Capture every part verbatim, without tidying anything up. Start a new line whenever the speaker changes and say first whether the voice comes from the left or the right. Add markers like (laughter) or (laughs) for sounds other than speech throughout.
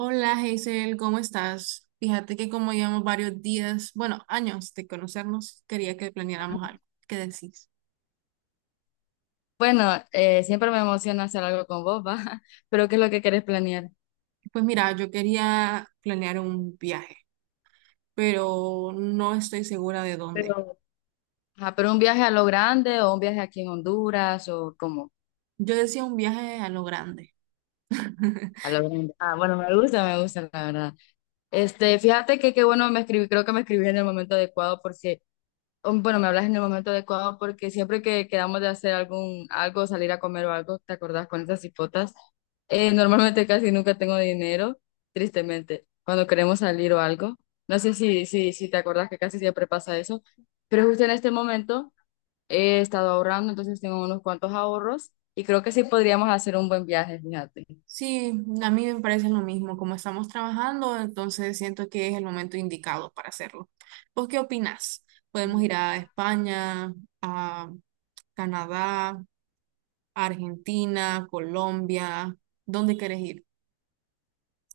right: Hola, Hazel, ¿cómo estás? Fíjate que como llevamos varios días, bueno, años de conocernos, quería que planeáramos algo. ¿Qué decís?
left: Bueno, eh, siempre me emociona hacer algo con vos, ¿va? (laughs) Pero ¿qué es lo que querés planear?
right: Pues mira, yo quería planear un viaje, pero no estoy segura de dónde.
left: Pero, ajá, pero un viaje a lo grande o un viaje aquí en Honduras o como
right: Yo decía un viaje a lo grande. (laughs)
left: a lo grande. Ah, bueno, me gusta, me gusta, la verdad. Este, fíjate que qué bueno me escribí, creo que me escribí en el momento adecuado porque Um, bueno, me hablas en el momento adecuado porque siempre que quedamos de hacer algún algo, salir a comer o algo, ¿te acordás con esas hipotas? Eh, normalmente casi nunca tengo dinero, tristemente, cuando queremos salir o algo. No sé si, si, si te acordás que casi siempre pasa eso, pero justo en este momento he estado ahorrando, entonces tengo unos cuantos ahorros y creo que sí podríamos hacer un buen viaje, fíjate.
right: Sí, a mí me parece lo mismo. Como estamos trabajando, entonces siento que es el momento indicado para hacerlo. ¿Vos qué opinás? Podemos ir a España, a Canadá, a Argentina, Colombia, ¿dónde quieres ir?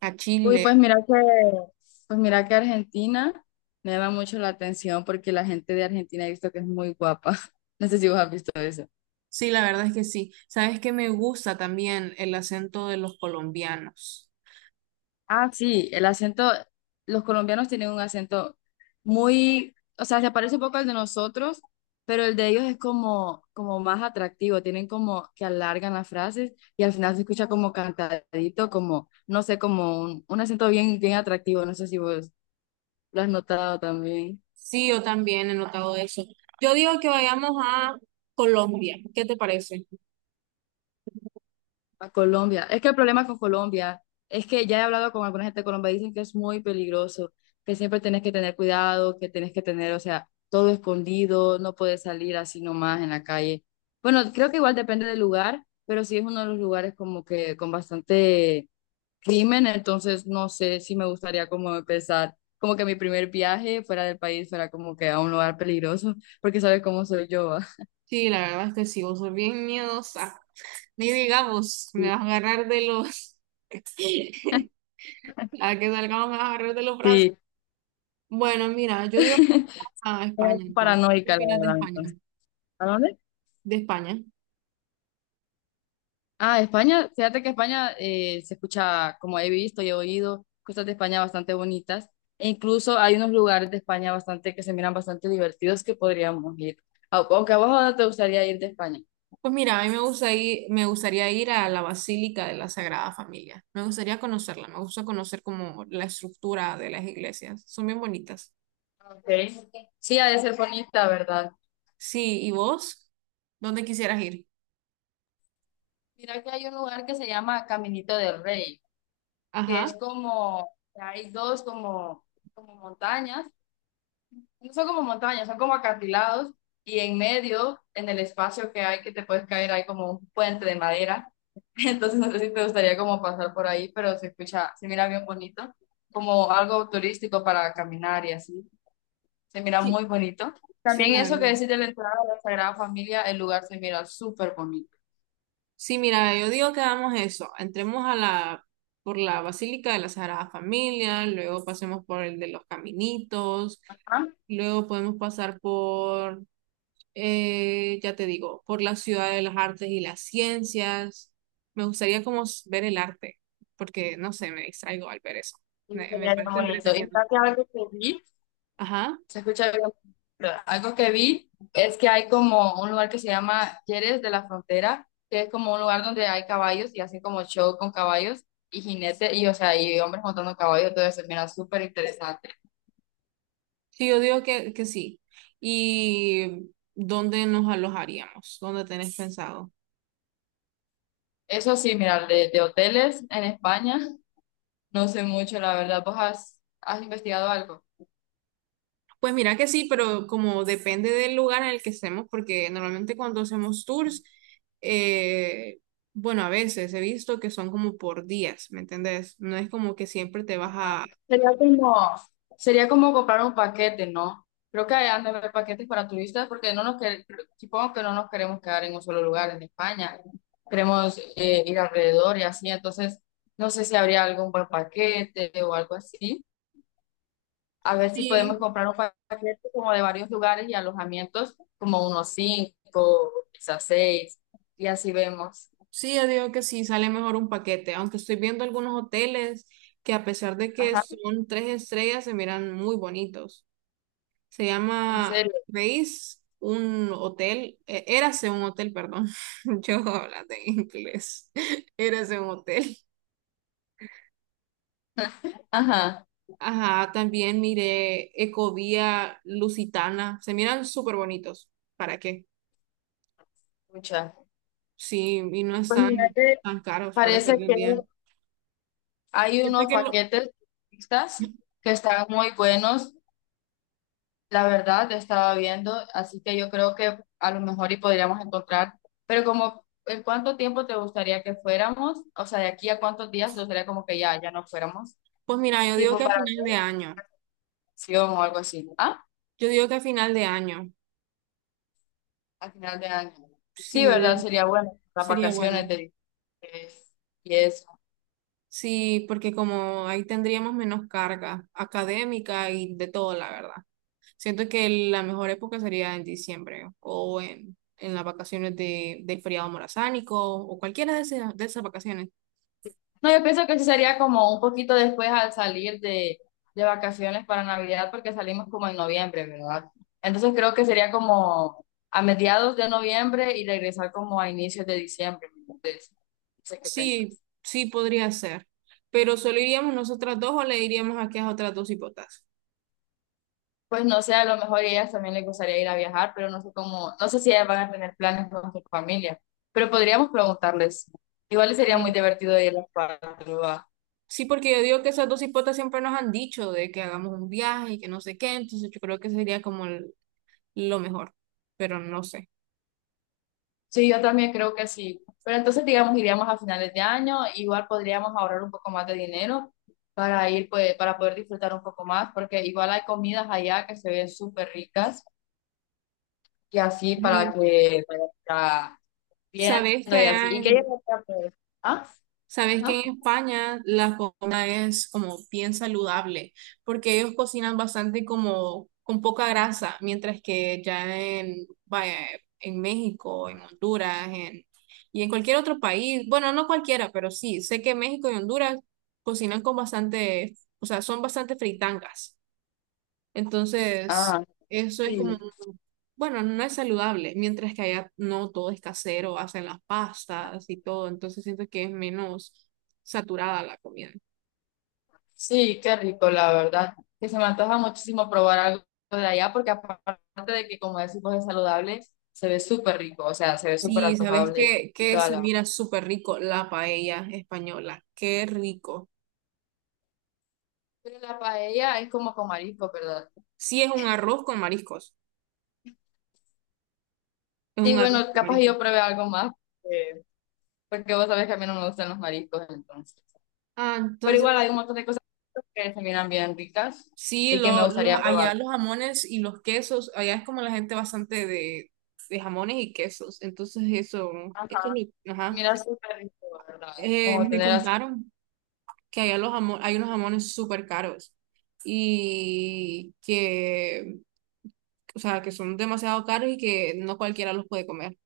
right: A
left: Uy,
right: Chile.
left: pues mira que, pues mira que Argentina me llama mucho la atención porque la gente de Argentina he visto que es muy guapa. (laughs) No sé si vos has visto eso.
right: Sí, la verdad es que sí. Sabes que me gusta también el acento de los colombianos.
left: Ah, sí, el acento, los colombianos tienen un acento muy, o sea, se parece un poco al de nosotros, pero el de ellos es como, como más atractivo, tienen como que alargan las frases y al final se escucha como cantadito, como, no sé, como un, un acento bien, bien atractivo, no sé si vos lo has notado también.
right: Sí, yo también he notado eso. Yo digo que vayamos a Colombia. ¿Qué te parece?
left: A Colombia. Es que el problema con Colombia es que ya he hablado con alguna gente de Colombia, dicen que es muy peligroso, que siempre tienes que tener cuidado, que tienes que tener, o sea, todo escondido, no puedes salir así nomás en la calle. Bueno, creo que igual depende del lugar, pero sí es uno de los lugares como que con bastante crimen, entonces no sé si me gustaría como empezar, como que mi primer viaje fuera del país fuera como que a un lugar peligroso, porque sabes cómo soy yo, ¿va?
right: Sí, la verdad es que sí, vos sos bien miedosa. Ni digamos, me
left: Sí,
right: vas a agarrar de los. (laughs) A que salgamos me vas a agarrar de los brazos.
left: sí,
right: Bueno, mira, yo digo
left: (laughs)
right: a
left: soy
right: España entonces. ¿Qué
left: paranoica, la
right: opinas de
left: verdad,
right: España?
left: entonces. ¿A dónde?
right: De España.
left: Ah, España, fíjate que España eh, se escucha, como he visto y he oído, cosas de España bastante bonitas. E incluso hay unos lugares de España bastante que se miran bastante divertidos que podríamos ir. Au- Aunque a vos ahora te gustaría ir de España.
right: Pues mira, a mí me gusta ir- me gustaría ir a la Basílica de la Sagrada Familia. Me gustaría conocerla, me gusta conocer como la estructura de las iglesias. Son bien bonitas.
left: Okay. Sí, ha de ser bonita, ¿verdad?
right: Sí, ¿y vos? ¿Dónde quisieras ir?
left: Mira que hay un lugar que se llama Caminito del Rey, que
right: Ajá.
left: es como, hay dos como, como montañas. No son como montañas, son como acantilados y en medio, en el espacio que hay que te puedes caer, hay como un puente de madera. (laughs) Entonces no sé si te gustaría como pasar por ahí, pero se escucha, se mira bien bonito, como algo turístico para caminar y así. Se mira
right: Sí,
left: muy bonito.
right: sí,
left: También
right: la
left: eso que
right: verdad.
left: decís de la entrada de la Sagrada Familia, el lugar se mira súper bonito.
right: Sí, mira, yo digo que hagamos eso. Entremos a la, por la Basílica de la Sagrada Familia, luego pasemos por el de los Caminitos,
left: Ah,
right: luego podemos pasar por eh, ya te digo, por la ciudad de las artes y las ciencias. Me gustaría como s- ver el arte, porque no sé, me distraigo al ver eso.
left: y
right: Me,
left: se
right: me
left: mira bien
right: parece
left: bonito. Y
right: entretenido.
left: fíjate algo que vi.
right: Ajá.
left: Se escucha bien. Pero algo que vi es que hay como un lugar que se llama Jerez de la Frontera, que es como un lugar donde hay caballos y hacen como show con caballos y jinetes y, o sea, y hombres montando caballos, todo eso, mira, súper interesante.
right: Sí, yo digo que, que sí. ¿Y dónde nos alojaríamos? ¿Dónde tenés pensado?
left: Eso sí, mira, de, de hoteles en España, no sé mucho, la verdad. ¿Vos has, has investigado algo?
right: Pues mira que sí, pero como depende del lugar en el que estemos, porque normalmente cuando hacemos tours, eh, bueno, a veces he visto que son como por días, ¿me entendés? No es como que siempre te vas a.
left: Sería como, sería como comprar un paquete, ¿no? Creo que hay han de haber paquetes para turistas porque no nos que- supongo que no nos queremos quedar en un solo lugar en España. Queremos eh, ir alrededor y así. Entonces, no sé si habría algún buen paquete o algo así. A ver si podemos
right: Sí.
left: comprar un pa- paquete como de varios lugares y alojamientos, como unos cinco, quizás seis, y así vemos.
right: Sí, yo digo que sí, sale mejor un paquete, aunque estoy viendo algunos hoteles que a pesar de que
left: Ajá,
right: son tres estrellas, se miran muy bonitos. Se
left: en
right: llama
left: serio.
right: Grace, un hotel, eh, Érase un hotel, perdón, (laughs) yo hablando en inglés, (laughs) Érase un hotel.
left: Ajá,
right: Ajá, también miré Ecovía Lusitana, se miran súper bonitos, ¿para qué?
left: muchas.
right: Sí, y no
left: Pues
right: están
left: mira que
right: tan caros para hacer
left: parece
right: de un
left: que
right: día.
left: hay
right: Yo creo
left: unos
right: que lo-
left: paquetes mixtas que están muy buenos, la verdad, estaba viendo, así que yo creo que a lo mejor y podríamos encontrar, pero como ¿en cuánto tiempo te gustaría que fuéramos? O sea, de aquí a cuántos días te gustaría como que ya, ya no fuéramos,
right: pues mira, yo digo
left: tipo
right: que a
left: para
right: final de año.
left: vacación o algo así. Ah,
right: Yo digo que a final de año,
left: al final de año.
right: sí,
left: Sí,
right: yo
left: ¿verdad?
right: digo,
left: Sería bueno, las
right: sería
left: vacaciones
right: bueno.
left: de y es
right: Sí, porque como ahí tendríamos menos carga académica y de todo, la verdad. Siento que la mejor época sería en diciembre o en, en las vacaciones de, del feriado morazánico o cualquiera de esas, de esas, vacaciones.
left: no, yo pienso que sí sería como un poquito después al salir de, de vacaciones para Navidad, porque salimos como en noviembre, ¿verdad? Entonces creo que sería como a mediados de noviembre y regresar como a inicios de diciembre. Entonces, no sé qué
right: Sí,
left: pensás.
right: sí podría ser, pero solo iríamos nosotras dos o le diríamos aquí a otras dos hipotas.
left: Pues no sé, a lo mejor a ellas también les gustaría ir a viajar, pero no sé cómo, no sé si ellas van a tener planes con su familia, pero podríamos preguntarles. Igual sería muy
right: Sí.
left: divertido ir a las cuatro.
right: Sí, porque yo digo que esas dos hipotas siempre nos han dicho de que hagamos un viaje y que no sé qué, entonces yo creo que sería como el- lo mejor, pero no sé.
left: Sí, yo también creo que sí. Pero entonces, digamos, iríamos a finales de año, igual podríamos ahorrar un poco más de dinero para ir, pues, para poder disfrutar un poco más, porque igual hay comidas allá que se ven súper ricas y así para
right: Y
left: que vayas a- viendo
right: sabes que
left: y así.
right: allá
left: ¿Y qué
right: en,
left: llevaría, pues? ¿Ah?
right: sabes que
left: Ajá.
right: en España la comida es como bien saludable, porque ellos cocinan bastante como con poca grasa, mientras que ya en, vaya, en México, en Honduras, en, y en cualquier otro país, bueno, no cualquiera, pero sí, sé que México y Honduras cocinan con bastante, o sea, son bastante fritangas. Entonces,
left: Ah,
right: eso es como,
left: sí.
right: bueno, no es saludable, mientras que allá no todo es casero, hacen las pastas y todo, entonces siento que es menos saturada la comida.
left: Sí, qué rico, la verdad. Que se me antoja muchísimo probar algo de allá, porque aparte de que, como decimos, es saludable, se ve súper rico, o sea, se ve súper
right: Sí, ¿sabes
left: antojable
right: qué?
left: y
right: Que
left: toda
right: se
left: la.
right: mira súper rico la paella española, qué rico.
left: Pero la paella es como con mariscos, ¿verdad?
right: Sí, es un arroz con mariscos, es
left: Sí,
right: un arroz
left: bueno,
right: con
left: capaz
right: mariscos
left: yo pruebe algo más, eh, porque vos sabés que a mí no me gustan los mariscos, entonces.
right: Ah,
left: Pero igual
right: entonces,
left: hay un montón de cosas que se miran bien ricas
right: sí,
left: y que me
right: lo, los,
left: gustaría
right: allá
left: probar.
right: los jamones y los quesos, allá es como la gente bastante de, de jamones y quesos, entonces eso,
left: Ajá.
right: eso es mi,
left: Se
right: ajá.
left: mira súper rico, ¿verdad?
right: Eh,
left: Como
right: me
left: tener así.
right: contaron que allá los jamo- hay unos jamones súper caros y que, o sea, que son demasiado caros y que no cualquiera los puede comer.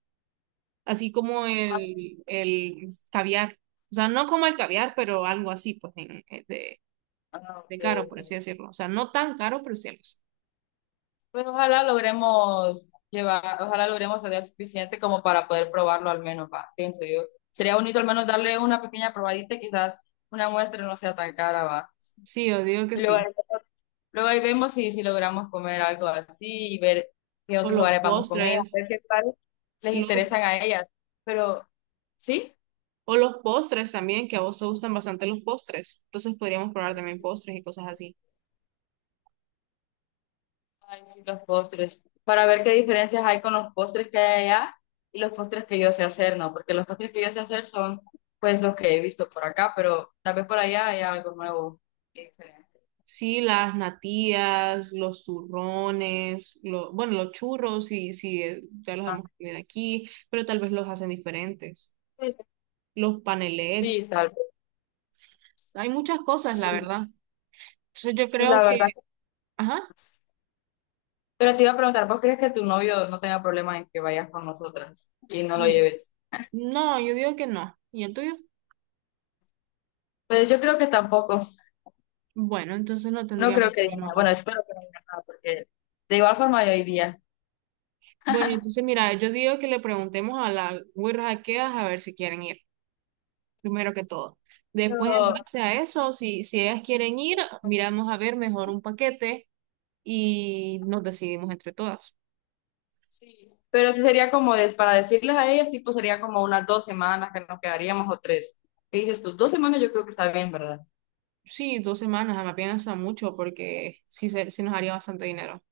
right: Así como
left: Ah,
right: el, el caviar. O sea, no como el caviar, pero algo así, pues, en- eh, de,
left: ok,
right: de caro, por así
left: ok.
right: decirlo. O sea, no tan caro, pero sí algo así.
left: Pues ojalá logremos llevar, ojalá logremos tener suficiente como para poder probarlo al menos, va, pienso yo. Sería bonito al menos darle una pequeña probadita, quizás una muestra no sea tan cara, va.
right: Sí, yo digo que
left: Y luego
right: sí.
left: Luego ahí vemos si, si logramos comer algo así y ver qué
right: O
left: otros
right: los
left: lugares vamos con ellas,
right: postres,
left: ver qué tal les
right: lo-
left: interesan a ellas. Pero, ¿sí?
right: o los postres también, que a vos te gustan bastante los postres. Entonces podríamos probar también postres y cosas así.
left: Ay, sí, los postres. Para ver qué diferencias hay con los postres que hay allá y los postres que yo sé hacer, ¿no? Porque los postres que yo sé hacer son, pues, los que he visto por acá, pero tal vez por allá haya algo nuevo y diferente.
right: Sí, las natillas, los turrones, lo- bueno, los churros, sí, sí, eh, ya los
left: Ah,
right: hemos comido aquí, pero tal vez los hacen diferentes. Los
left: sí,
right: panelets,
left: tal vez.
right: hay muchas cosas,
left: Sí,
right: la verdad. Entonces yo creo
left: la
right: que,
left: verdad.
right: ajá,
left: Pero te iba a preguntar, ¿vos crees que tu novio no tenga problema en que vayas con nosotras y no lo
right: mm,
left: lleves?
right: no, yo digo que no. ¿Y el tuyo?
left: Pues yo creo que tampoco.
right: Bueno, entonces no
left: No creo
right: tendríamos
left: que diga
right: problema
left: nada.
right: con
left: Bueno,
right: eso.
left: espero que no diga nada, porque de igual forma yo iría.
right: Bueno, entonces mira, yo digo que le preguntemos a las güiras aqueas a ver si quieren ir, primero que todo. Después, en
left: Pero
right: base a eso, si, si ellas quieren ir, miramos a ver mejor un paquete y nos decidimos entre todas.
left: sí. Pero sería como de- para decirles a ellas, tipo, sería como unas dos semanas que nos quedaríamos o tres. ¿Qué dices tú? Dos semanas yo creo que está bien, ¿verdad?
right: Sí, dos semanas, me piensa mucho porque sí, se, sí nos haría bastante dinero.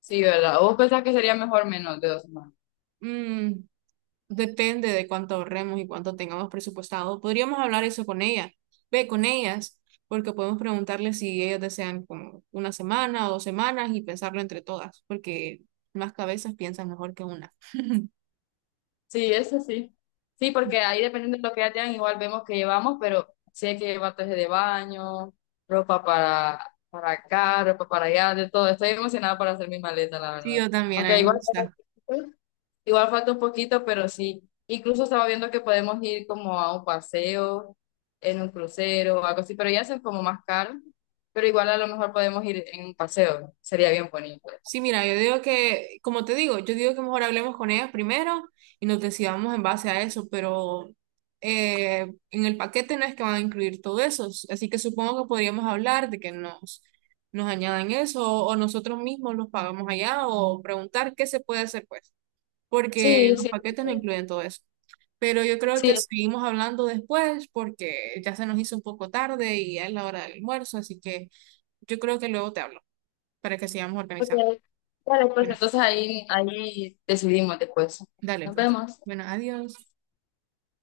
left: Sí, ¿verdad? ¿O ¿vos pensás que sería mejor menos de dos semanas?
right: Mm, depende de cuánto ahorremos y cuánto tengamos presupuestado. Podríamos hablar eso con ella, ve con ellas, porque podemos preguntarles si ellas desean como una semana o dos semanas y pensarlo entre todas, porque más cabezas piensan mejor que una.
left: Sí, eso sí. Sí, porque ahí dependiendo de lo que ya tengan, igual vemos que llevamos, pero sí hay que llevar traje de baño, ropa para, para, acá, ropa para allá, de todo. Estoy emocionada para hacer mi maleta, la
right: Sí,
left: verdad.
right: yo también, a mí
left: Aunque
right: me
left: igual,
right: gusta.
left: igual falta un poquito, pero sí. Incluso estaba viendo que podemos ir como a un paseo, en un crucero o algo así, pero ya son como más caros. Pero igual a lo mejor podemos ir en un paseo, sería bien bonito.
right: Sí, mira, yo digo que, como te digo, yo digo que mejor hablemos con ellas primero y nos decidamos en base a eso, pero eh, en el paquete no es que van a incluir todo eso, s- así que supongo que podríamos hablar de que nos, nos añadan eso o nosotros mismos los pagamos allá o preguntar qué se puede hacer pues, porque
left: Sí,
right: los
left: sí,
right: paquetes no incluyen todo eso. Pero yo creo
left: sí.
right: que seguimos hablando después porque ya se nos hizo un poco tarde y ya es la hora del almuerzo, así que yo creo que luego te hablo para que sigamos
left: Ok.
right: organizando.
left: Vale, pues
right: Bueno.
left: entonces ahí, ahí decidimos después.
right: Dale,
left: Nos
right: pues.
left: vemos.
right: Bueno, adiós.